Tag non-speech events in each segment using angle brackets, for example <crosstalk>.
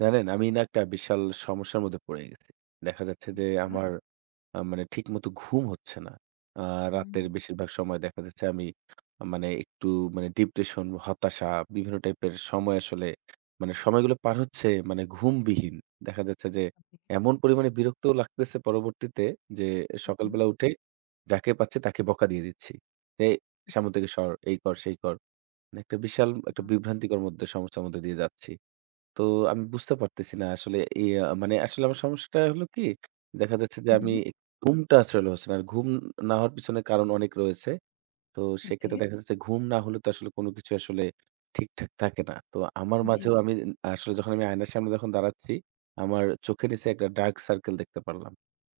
জানেন, আমি না একটা বিশাল সমস্যার মধ্যে পড়ে গেছি। দেখা যাচ্ছে যে আচ্ছা। আমার আ মানে ঠিকমতো ঘুম হচ্ছে না। আ রাতের হু। বেশিরভাগ সময় দেখা যাচ্ছে আমি মানে একটু মানে depression, হতাশা, বিভিন্ন type এর সময় আসলে মানে সময়গুলো পার হচ্ছে মানে ঘুমবিহীন। দেখা যাচ্ছে যে এমন পরিমাণে বিরক্তও লাগতেছে পরবর্তীতে যে এ হু, হু। সকালবেলা উঠেই যাকে পাচ্ছি তাকে বকা দিয়ে দিচ্ছি। "এই সামনে থেকে সর, এই কর, সেই কর"। মানে একটা বিশাল আ একটা বিভ্রান্তিকর মধ্যে সমস্যার মধ্যে দিয়ে যাচ্ছি। তো আমি বুঝতে পারতেছি না আসলে ইয়া আ মানে আসলে আমার সমস্যাটা হলো কি? দেখা যাচ্ছে যে হু, আমি হু। ঘুমটা আসলে হচ্ছে না। আর ঘুম না হওয়ার পিছনে কারণ অনেক রয়েছে। তো সেক্ষেত্রে Okay। দেখা যাচ্ছে ঘুম না হলে তো আসলে কোন কিছু আসলে ঠিকঠাক থাকে না। তো আমার জি। মাঝেও আমি আসলে যখন আমি আয়নার সামনে যখন দাঁড়াচ্ছি, আমার চোখের নিচে একটা dark circle দেখতে পারলাম।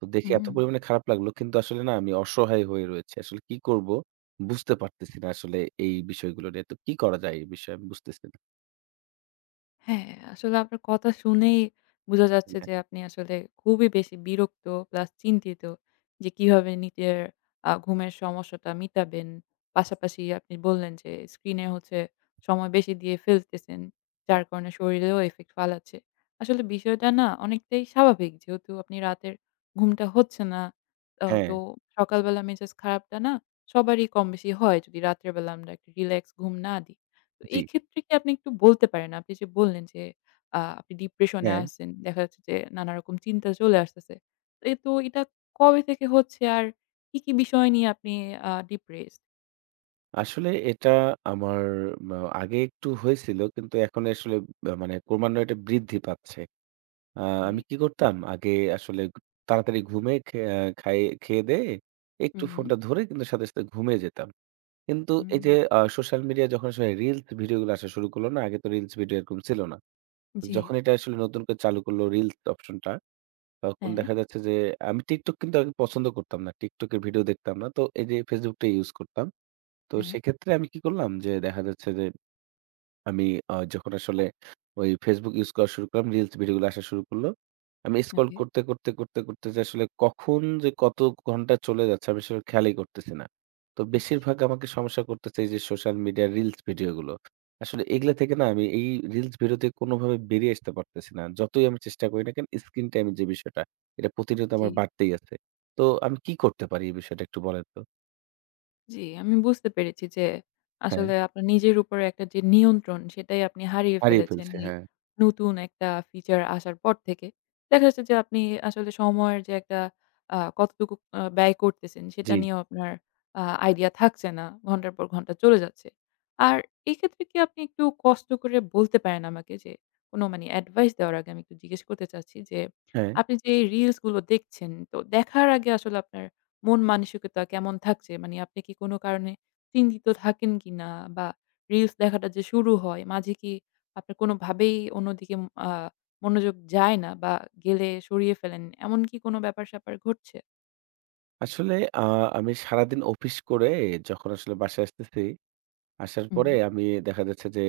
তো দেখে এত হুম। পরিমাণে খারাপ লাগলো। কিন্তু আসলে না আমি অসহায় হয়ে রয়েছি। আসলে কি করবো বুঝতে পারতেছি না আসলে এই বিষয়গুলো নিয়ে। তো কি করা যায় এই বিষয় আমি বুঝতেছি না। হ্যাঁ, আসলে আপনার কথা শুনেই বোঝা ঈ যাচ্ছে হ্যাঁ। যে আপনি আসলে খুবই বেশি বিরক্ত plus চিন্তিত যে কিভাবে নিজের আ ঘুমের সমস্যাটা মিটাবেন। পাশাপাশি আপনি বললেন যে স্ক্রিনে হচ্ছে সময় বেশি দিয়ে ফেলতেছেন। জি। যার কারণে শরীরেও effect ফালাচ্ছে। আসলে বিষয়টা না অনেকটাই স্বাভাবিক। যেহেতু আপনি রাতের ঘুমটা হচ্ছে না আ তো হ্যাঁ। সকালবেলা মেজাজ খারাপটা না সবারই কম বেশি হয় যদি রাত্রেবেলা আমরা একটু relax ঘুম না দিই। তো জি। এই ক্ষেত্রে কি আপনি একটু বলতে পারেন, আপনি যে বললেন যে আ আপনি depression এ হ্যাঁ। আছেন, দেখা যাচ্ছে যে নানারকম চিন্তা চলে আসতেছে। তো এ এটা কবে থেকে হচ্ছে আর কি, কি বিষয় নিয়ে আপনি আ depress? আসলে এটা আমার ম্যা আগে একটু হয়েছিল। কিন্তু এখন আসলে অ্যা মানে ক্রমান্বয়ে এটা বৃদ্ধি পাচ্ছে। অ্যাঁ আমি কে? কি করতাম আগে আসলে তাড়াতাড়ি ঘুমে খে আ খায় খেয়েদেয়ে, একটু হুম। ফোনটা ধরে কিন্তু সাথে সাথে ঘুমিয়ে যেতাম। কিন্তু উ এই যে আ social media যখন আসলে reels ভিডিওগুলো আসা শুরু করলো না, আগে তো reels ভিডিও এরকম ছিল না। জি। যখন এটা আসলে নতুন করে চালু করলো reels option টা, তখন হ্যাঁ। দেখা যাচ্ছে যে, আমি TikTok কিন্তু আমি পছন্দ করতাম না। TikTok এর ভিডিও দেখতাম না। তো এই যে Facebook টাই use করতাম। তো হ্যাঁ। সেক্ষেত্রে আমি কি করলাম যে দেখা যাচ্ছে যে, আমি আ যখন আসলে ওই Facebook use করা শুরু করলাম, reels ভিডিওগুলো আসা শুরু করলো। আমি scroll ওকে। করতে, করতে, করতে, করতে যে আসলে কখন যে, কত ঘণ্টা চলে যাচ্ছে আমি সেটার খেয়ালই করতেছি না। তো ইশ! বেশিরভাগ আমাকে সমস্যা করতেছে, এই যে social media reels ভিডিওগুলো। আসলে এগুলা থেকে না আমি এই reels ভিডিও থেকে কোনভাবে বেরিয়ে আসতে পারতেছি না। যতই আমি চেষ্টা করি না কেন screen time যে বিষয়টা, এটা প্রতিদিনই তো আমার জি। বাড়তেই আছে। তো আমি কি করতে পারি এই বিষয়টা একটু বলেন তো। জি, আমি বুঝতে পেরেছি যে, হ্যাঁ। আসলে আপনার নিজের উপরে একটা যে নিয়ন্ত্রণ সেটাই আপনি হারিয়ে হারিয়ে ফেলেছেন, ফেলছি, লি এই হ্যাঁ। নতুন একটা feature আসার পর থেকে। দেখা যাচ্ছে যে, আপনি আসলে সময়ের যে একটা আ কতটুকু আ ব্যয় করতেছেন? সেটা জি। নিয়েও আপনার আ idea থাকছে না। ঘন্টার পর ঘন্টা চলে যাচ্ছে। আর এই ক্ষেত্রে কি আপনি একটু কষ্ট করে বলতে পারেন আমাকে? যে কোন মানি advice দেওয়ার আগে আমি একটু জিজ্ঞেস করতে চাচ্ছি। যে হ্যাঁ। আপনি যে এই reels গুলো দেখছেন তো দেখার আগে আসলে আপনার মন মানসিকতা কেমন থাকছে? মানে আপনি কি কোনো কারণে চিন্তিত থাকেন কিনা? বা reels দেখাটা যে শুরু হয় মাঝে কি আপনার কোনোভাবেই অন্যদিকে আ মনোযোগ যায় না বা গেলে সরিয়ে ফেলেন, এমন কি কোনো ব্যাপার স্যাপার ঘটছে? আসলে আ আমি সারাদিন অফিস করে, যখন আসলে বাসায় আসতেছি, আসার পরে হুম। আমি, দেখা যাচ্ছে যে,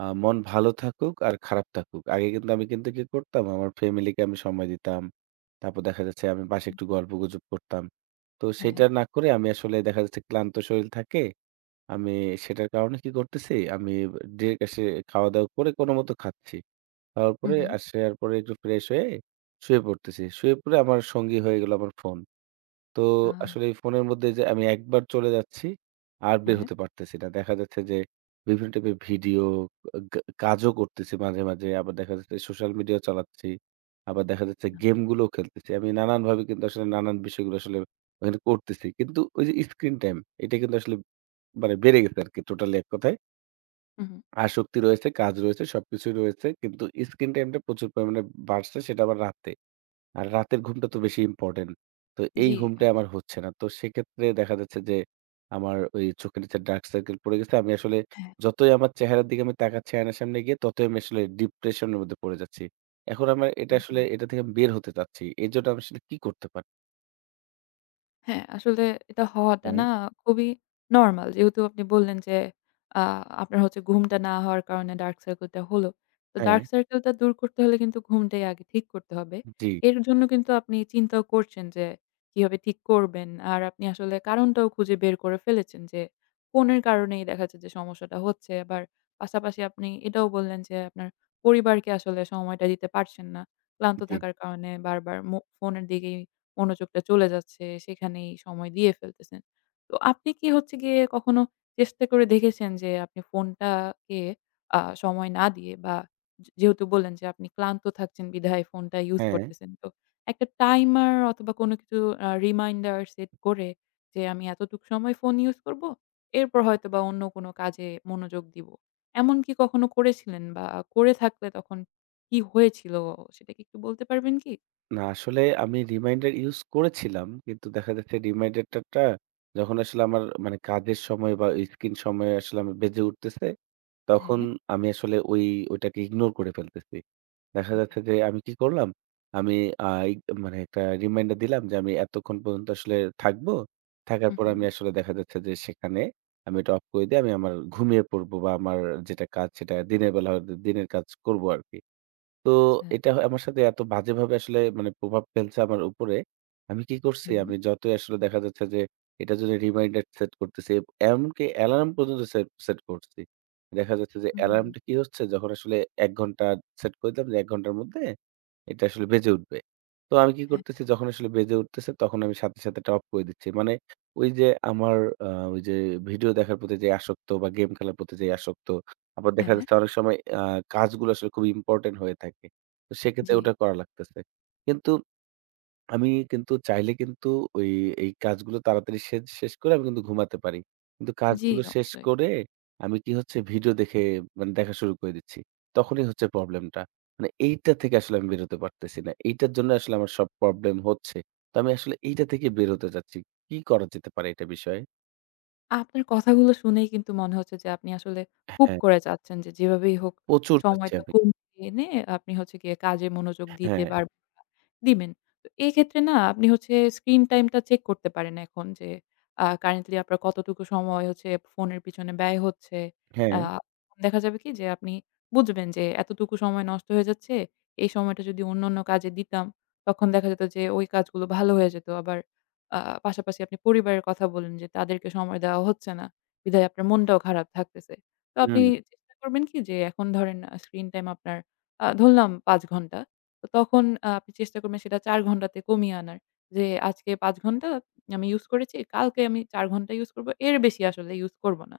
আ মন ভালো থাকুক আর খারাপ থাকুক, আগে কিন্তু আমি কিন্তু কি করতাম? আমার ফ্যামিলিকে আমি সময় দিতাম। তারপর দেখা যাচ্ছে, আমি বাসায় একটু গল্প-গুজব করতাম। তো, সেইটা হ্যাঁ। না করে আমি আসলে দেখা যাচ্ছে, ক্লান্ত শরীর থাকে, আমি সেটার কারণে কি করতেছি? আমি ডিরেক্ট আসে খাওয়া-দাওয়া করে কোনো মতে খাচ্ছি। খাওয়ার হু, পরে হু। আসার পরে একটু ফ্রেশ হয়ে শুয়ে পড়তেছি। শুয়ে পড়ে আমার সঙ্গী হয়ে গেলো আমার ফোন। তো, হা আসলে এই ফোন এর মধ্যে যে, আমি একবার চলে যাচ্ছি, আর হ্যাঁ, বের হ্যাঁ। হতে পারতেছি না। দেখা যাচ্ছে যে, বিভিন্ন টাইপ এর ভিডিও কা কাজও করতেছি মাঝে, মাঝে। আবার দেখা যাচ্ছে, সোশ্যাল মিডিয়া চালাচ্ছি। আবার দেখা যাচ্ছে, গেম গুলোও খেলতেছি। আমি নানানভাবে কিন্তু আসলে নানান বিষয়গুলো, আসলে আর করতেছি। কিন্তু ওই যে, স্ক্রিন টাইম এটা কিন্তু আসলে মানে বেড়ে গেছে আরকি, টোট্যালি এককথায়। হু, হু। আসক্তি রয়েছে, কাজ রয়েছে, সবকিছুই রয়েছে। কিন্তু স্ক্রিন টাইমটা প্রচুর পরিমাণে বাড়ছে, সেটা আবার রাতে। আর, রাতের ঘুমটা তো বেশি ইম্পরট্যান্ট। তো, এই জি। ঘুমটা <unintelligible> আমার, হচ্ছে না। তো সেক্ষেত্রে দেখা যাচ্ছে যে, আমার ওই চোখের নিচে ডার্ক সার্কেল পড়ে গেছে। আমি আসলে হ্যাঁ। যতই আমার চেহারার দিকে আমি তাকাচ্ছি আয়নার সামনে গিয়ে, ততই আমি আসলে ডিপ্রেশন এর মধ্যে পড়ে যাচ্ছি। এখন আমার এটা উ আসলে, হু। এটা থেকে আমি বের হতে চাচ্ছি। এইজন্য আমি আসলে, কি করতে পা হ্যাঁ, আসলে এটা হওয়াটা হ্যাঁ। না খুবই normal যেহেতু আপনি বললেন যে আ আপনার হচ্ছে ঘুমটা না হওয়ার কারণে dark circle টা হলো। তো হ্যাঁ। dark circle টা দূর করতে হলে কিন্তু ঘুমটাই আগে ঠিক করতে হবে। জি। এর জন্য কিন্তু আপনি চিন্তাও করছেন যে, কিভাবে ঠিক করবেন। আর আপনি আসলে কারণটাও খুঁজে বের করে ফেলেছেন যে, ফোনের কারণেই দেখা যাচ্ছে যে সমস্যাটা হচ্ছে। আবার পাশাপাশি আপনি এটাও বললেন যে আপনার পরিবারকে আসলে সময়টা দিতে পারছেন না। ক্লান্ত জি। থাকার কারণে বারবার মো ফোনের দিকেই মনোযোগটা চলে যাচ্ছে, সেখানেই সময় দিয়ে ফেলতেছেন। তো আপনি কি হচ্ছে গিয়ে কখনো চেষ্টা করে দেখেছেন যে আপনি ফোনটাকে আ সময় না দিয়ে বা যে যেহেতু বললেন যে আপনি ক্লান্ত থাকছেন বিধায় ফোনটা use হ্যাঁ। করতেছেন তো, একটা timer অথবা কোনো কিছু আ reminder set করে যে আমি এতটুক সময় phone use করব, এরপর হয়তোবা অন্য কোনো কাজে মনোযোগ দিব। এমন কি কখনো করেছিলেন বা করে থাকলে তখন কি হয়েছিল সেটা কি একটু বলতে পারবেন কি? না, আসলে আমি reminder use করেছিলাম। কিন্তু দেখা যাচ্ছে reminder টা টা যখন আসলে আমার মানে কাজের সময় বা screen সময়ে আসলে আমি বেজে উঠতেছে, তখন হ্যাঁ। আমি আসলে ওই ওটাকে ignore করে ফেলতেছি। দেখা ওকে। যাচ্ছে যে আমি কি করলাম, আমি আ ই মানে একটা reminder দিলাম যে আমি এতক্ষণ পর্যন্ত আসলে থাকবো। থাকার হু, পরে আমি হুম। আসলে দেখা যাচ্ছে যে সেখানে আমি এটা off করে দিয়ে আমি আমার ঘুমিয়ে পড়বো বা আমার যেটা কাজ সেটা দিনের বেলা হয়তো দিনের কাজ করবো আরকি। তো আচ্ছা। এটা হয় আমার সাথে এত বাজেভাবে আসলে মানে প্রভাব ফেলছে আমার উপরে। আমি কি করছি, হুম। আমি যতই আসলে দেখা যাচ্ছে যে এটার জন্য reminder set করতেছি, এমনকি alarm পর্যন্ত set set করছি। দেখা যাচ্ছে যে alarm হুম। টা কি হচ্ছে, যখন আসলে ১ ঘণ্টা set করে দিলাম যে ১ ঘণ্টার মধ্যে এটা আসলে বেজে উঠবে। তো আমি কি হ্যাঁ, হ্যাঁ। করতেছি, যখন আসলে বেজে উঠতেছে তখন আমি সাথে সাথে ওটা off করে দিচ্ছি। মানে ঐ যে আমার আ ঐ যে video দেখার প্রতি যে আসক্ত বা game খেলার প্রতি যে আসক্ত, আবার দেখা হ্যাঁ। যাচ্ছে অনেক সময় আ কাজগুলো আসলে খুবই important হয়ে থাকে। তো সেক্ষেত্রে জি। ওটা করা লাগতেছে। কিন্তু আমি কিন্তু চাইলে কিন্তু ঐ এই কাজগুলো তাড়াতাড়ি শেষ শেষ করে আমি কিন্তু ঘুমাতে পারি। কিন্তু জি। কাজগুলো শেষ করে আমি কি হচ্ছে video দেখে মানে দেখা শুরু করে দিচ্ছি। তখনই হচ্ছে problem টা। মানে এইটা থেকে আসলে আমি বের হতে পারতেছি না। এইটার জন্য আসলে আমার সব problem হচ্ছে। তো আমি আসলে এইটা থেকে বের হতে চাচ্ছি। কি করা যেতে পারে এটা বিষয়ে? আপনার কথাগুলো শুনেই কিন্তু মনে হচ্ছে যে, আপনি আসলে খুব হ্যাঁ। করে চাচ্ছেন যে, যেভাবেই হোক প্রচুর চাচ্ছি সময়টা আমি। কমিয়ে এনে আপনি হচ্ছে গিয়ে কাজে মনোযোগ দিতে হ্যাঁ। পার দিবেন। তো এই ক্ষেত্রে না আপনি হচ্ছে স্ক্রিন টাইমটা চেক করতে পারেন এখন। যে আ কারেন্টলি আপনার কতটুকু সময় হচ্ছে ফোনের পিছনে ব্যয় হচ্ছে? আ হ্যাঁ। দেখা যাবে কি যে আপনি বুঝবেন যে এতটুকু সময় নষ্ট হয়ে যাচ্ছে। এই সময়টা যদি অন্যান্য কাজে দিতাম, তখন দেখা যেত যে ওই কাজগুলো ভালো হয়ে যেত। আবার আ পাশাপাশি আপনি পরিবারের কথা বললেন যে তাদেরকে সময় দেওয়া হচ্ছে না, বিধায় আপনার মনটাও খারাপ থাকতেছে। তো আপনি হুম। চেষ্টা করবেন কি? যে এখন ধরেন আ স্ক্রিন টাইম আপনার আ ধরলাম ৫ ঘণ্টা। তো তখন আ আপনি চেষ্টা করবেন সেটা ৪ ঘণ্টাতে কমিয়ে আনার। যে আজকে ৫ ঘণ্টা আমি ইউস করেছি, কালকে আমি ৪ ঘণ্টা ইউস করব, এর বেশি আসলে ইউস করব না।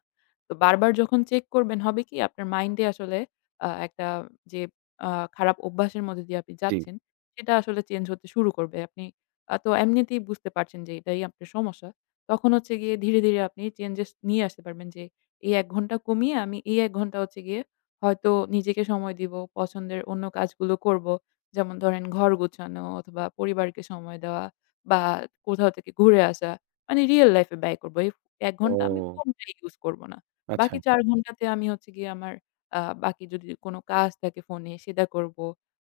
তো বারবার যখন চেক করবেন হবে কি? আপনার মাইন্ডে আসলে আ একটা যে আ খারাপ অভ্যাসের মধ্য দিয়ে আপনি জি। যাচ্ছেন, সেটা আসলে চেঞ্জ হতে শুরু করবে। আপনি আ তো এমনিতেই বুঝতে পারছেন যে এটাই আপনার সমস্যা। তখন হচ্ছে গিয়ে ধীরে, ধীরে আপনি চেঞ্জেস নিয়ে আসতে পারবেন। যে এই ১ ঘণ্টা কমিয়ে আমি এই ১ ঘণ্টা হচ্ছে গিয়ে হয়তো নিজেকে সময় দিব, পছন্দের অন্য কাজগুলো করব। যেমন ধরেন ঘর গোছানো অথবা পরিবারকে সময় দেওয়া বা কোথাও থেকে ঘুরে আসা। মানে রিয়েল লাইফ এ ব্যয় করব। এই ১ ঘণ্টা আমি ও! ফোন টাই ইউস করব না। আচ্ছা। বাকি ৪ ঘণ্টাতে আমি হচ্ছে গিয়ে আমার আ বাকি যদি কোন কাজ থাকে ফোনে সেটা করব।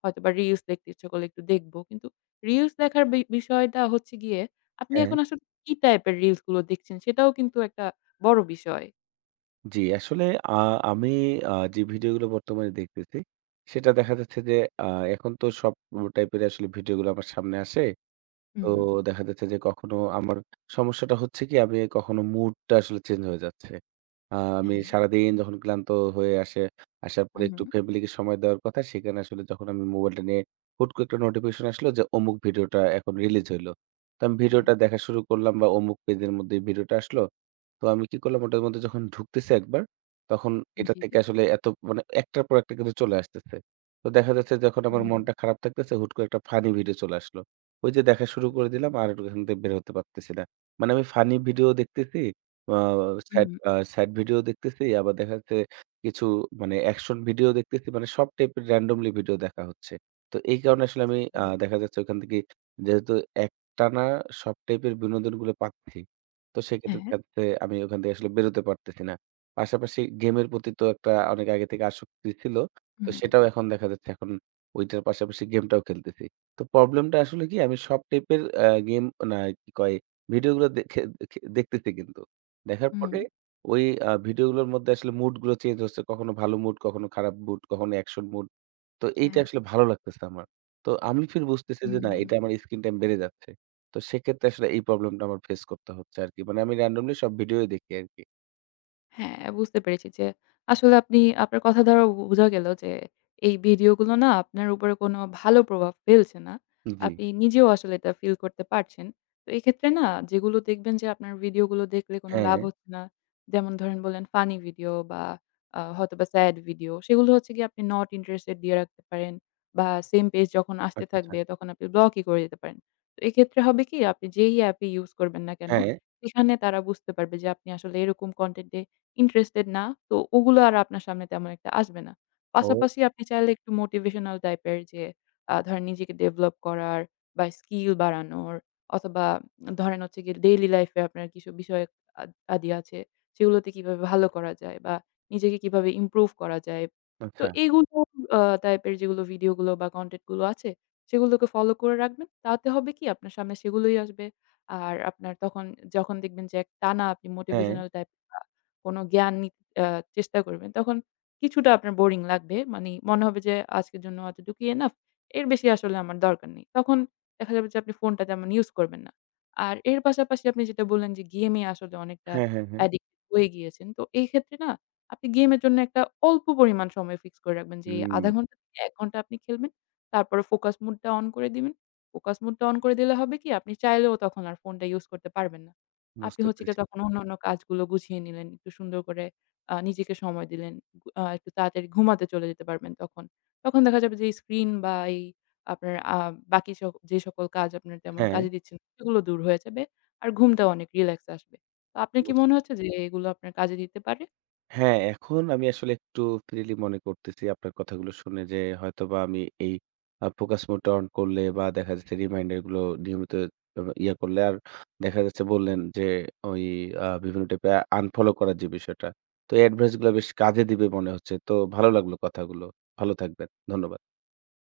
হয়তোবা রিলস দেখতে ইচ্ছা করলে একটু দেখব। কিন্তু রিলস দেখার বি বিষয়টা হচ্ছে গিয়ে, আপনি হ্যাঁ। এখন আসলে কি টাইপ এর রিলস গুলো দেখছেন সেটাও কিন্তু একটা বড় বিষয়। জি আসলে আ আমি আ যে video গুলো বর্তমানে দেখতেছি, সেটা দেখা যাচ্ছে যে আ এখন তো সব <unintelligible> type এর আসলে video গুলো আমার সামনে আসে। তো হুম। দেখা যাচ্ছে যে, কখনো আমার সমস্যাটা হচ্ছে কি? আমি এই কখনো mood টা আসলে change হয়ে যাচ্ছে। আ আমি হ্যাঁ। সারাদিন যখন ক্লান্ত হয়ে আসে, আসার পরে হুম, একটু হুম। family কে সময় দেওয়ার কথা। সেখানে আসলে যখন আমি mobile টা নিয়ে, হুট করে একটা notification আসলো যে অমুক video টা এখন release হইলো। তো আমি video হ্যাঁ। টা দেখা শুরু করলাম বা অমুক page এর মধ্যে video টা আসলো। তো আমি কি করলাম? ওটার মধ্যে যখন ঢুকতেছি একবার, তখন এটার জি। থেকে আসলে এত মানে, একটার পর একটা কিন্তু চলে আসতেছে। তো দেখা যাচ্ছে যখন আমার হুম। মনটা খারাপ থাকতেছে, হুট করে একটা funny video চলে আসলো। ঐ যে দেখা শুরু করে <unintelligible> দিলাম, আর ও এখান থেকে বের হতে পারতেছি না। মানে আমি funny video ও দেখতেছি, আ sad হুম। আ sad video দেখতেছি, আবার দেখা যাচ্ছে কিছু মানে action video দেখতেছি। মানে সব type এর randomly video দেখা হচ্ছে। তো এই কারণে আসলে আমি আ দেখা <unintelligible> যাচ্ছে, ওইখান থেকে যেহেতু একটানা সব type এর বিনোদনগুলো পাচ্ছি, তো সেক্ষেত্রে হ্যাঁ। দেখা যাচ্ছে, আমি ওখান থেকে আসলে বের হতে পারতেছি না। পাশাপাশি game এর প্রতি তো একটা অনেক আগে থেকে আসক্তি ছিল। তো হুম। সেটাও এখন দেখা যাচ্ছে এখন ঐটার পাশাপাশি game টাও খেলতেছি। তো problem টা আসলে কি? আমি সব type এর অ্যা game না কি কয়, video গুলো দেখে দেখে দেখতেছি কিন্তু। দেখার পরে হুম ঐ আ video গুলোর মধ্যে আসলে mood গুলো change হচ্ছে। কখনো ভালো mood, কখনো খারাপ mood, কখনো action mood। তো এইটা হ্যাঁ। আসলে ভালো লাগতেছে না আমার। তো আমি ফের বুঝতেছি যে হুম, না, হুম। এইটা আমার screen time বেড়ে যাচ্ছে। তো সেক্ষেত্রে আসলে এই problem টা আমার face করতে হচ্ছে আরকি। মানে আমি randomly সব video ই দেখি আরকি। হ্যাঁ, বুঝতে পেরেছি যে, আসলে আপনি আপনার কথা দ্বারা বু বুঝা গেলো যে, এই video গুলো না আপনার উপরে কোন ভালো প্রভাব ফেলছে না। জি। আপনি নিজেও আসলে এটা feel করতে পারছেন। তো এক্ষেত্রে না যেগুলো দেখবেন যে আপনার video গুলো দেখলেকোন লাভ হ্যাঁ। হচ্ছে না যেমন ধরেন, বললেন funny video বা আ হয়তোবা sad video, সেগুলো হচ্ছে গিয়ে আপনি not interested দিয়ে রাখতে পারেন বা same page যখন আসতে আচ্ছা, আচ্ছা। থাকবে তখন আপনি block ই করে দিতে পারেন। তো, এক্ষেত্রে হবে কি? আপনি যেই app ই use করবেন না কেনো হ্যাঁ। সেখানে তারা বুঝতে পারবে যে আপনি আসলে এরকম content এ interested না। তো ওগুলো আর আপনার সামনে তেমন একটা আসবে না। ও! পাশাপাশি আপনি চাইলে একটু motivational type এর যে আ ধরেন নিজেকে develop করার বা skill বাড়ানোর, অথবা আ ধরেন হচ্ছে গিয়ে daily life এ আপনার কিছু বিষয়ক আদ আদি আছে, সেগুলোতে কিভাবে ভালো করা যায় বা নিজেকে কিভাবে improve করা যায়। তো আচ্ছা। এইগুলো অ type এর যেগুলো video গুলো বা content গুলো আছে সেগুলোকে follow করে রাখবেন। তাতে হবে কি? আপনার সামনে সেগুলোই আসবে। আর আপনার তখন আ যখন দেখবেন যে টানা আপনি হ্যাঁ। motivational type বা কোন জ্ঞান নি অ্যা চেষ্টা করবেন, তখন কিছুটা আপনার boring লাগবে। মানি মনে হবে যে আজকের জন্য এতটুকুই enough, এর বেশি আসলে আমার দরকার নেই। তখন দেখা যাবে যে আপনি phone টা তেমন use করবেন না। আর এর পাশাপাশি আপনি যেটা বললেন যে game এ আসলে অনেকটা হ্যাঁ, হ্যাঁ, হ্যাঁ। addict হয়ে গিয়েছেন। তো এই ক্ষেত্রে না, আপনি game এর জন্য একটা অল্প পরিমাণ সময় fix করে রাখবেন যে, এই হুম। ১/২ ঘণ্টা থেকে ১ ঘণ্টা আপনি খেলবেন। তারপরে focus mode টা on করে দিবেন। Focus mode টা on করে দিলে হবে কি? আপনি চাইলেও তখন আর phone টা use করতে পারবেন না। আপনি বুঝতে হচ্ছে গিয়ে পেরেছি। তখন অন্যান্য কাজগুলো গুছিয়ে নিলেন, একটু সুন্দর করে আ নিজেকে সময় দিলেন। উ আ একটু তাড়াতাড়ি ঘুমাতে চলে যেতে পারবেন তখন। তখন দেখা যাবে যে screen বা এই আপনার আ বাকি সব যে সকল কাজ আপনার তেমন হ্যাঁ। কাজে দিচ্ছে না, সেগুলো দূর হয়ে যাবে। আর ঘুমটা অনেক relax আসবে। তো আপনার কি মনে বুঝলাম। হচ্ছে যে এগুলো আপনার কাজে দিতে পারে? হ্যাঁ, এখন আমি আসলে একটু freely মনে করতেছি আপনার কথাগুলো শুনে যে হয়তোবা আমি এই অ্যা focus mode টা on করলে বা দেখা যাচ্ছে reminder গুলো নিয়মিত ইয়া করলে আর দেখা যাচ্ছে বললেন যে ঐ আ বিভিন্ন type এর unfollow করার যে বিষয়টা। তো advice গুলো বেশ কাজে দিবে মনে হচ্ছে। তো ভালো লাগলো কথাগুলো। ভালো থাকবেন। ধন্যবাদ।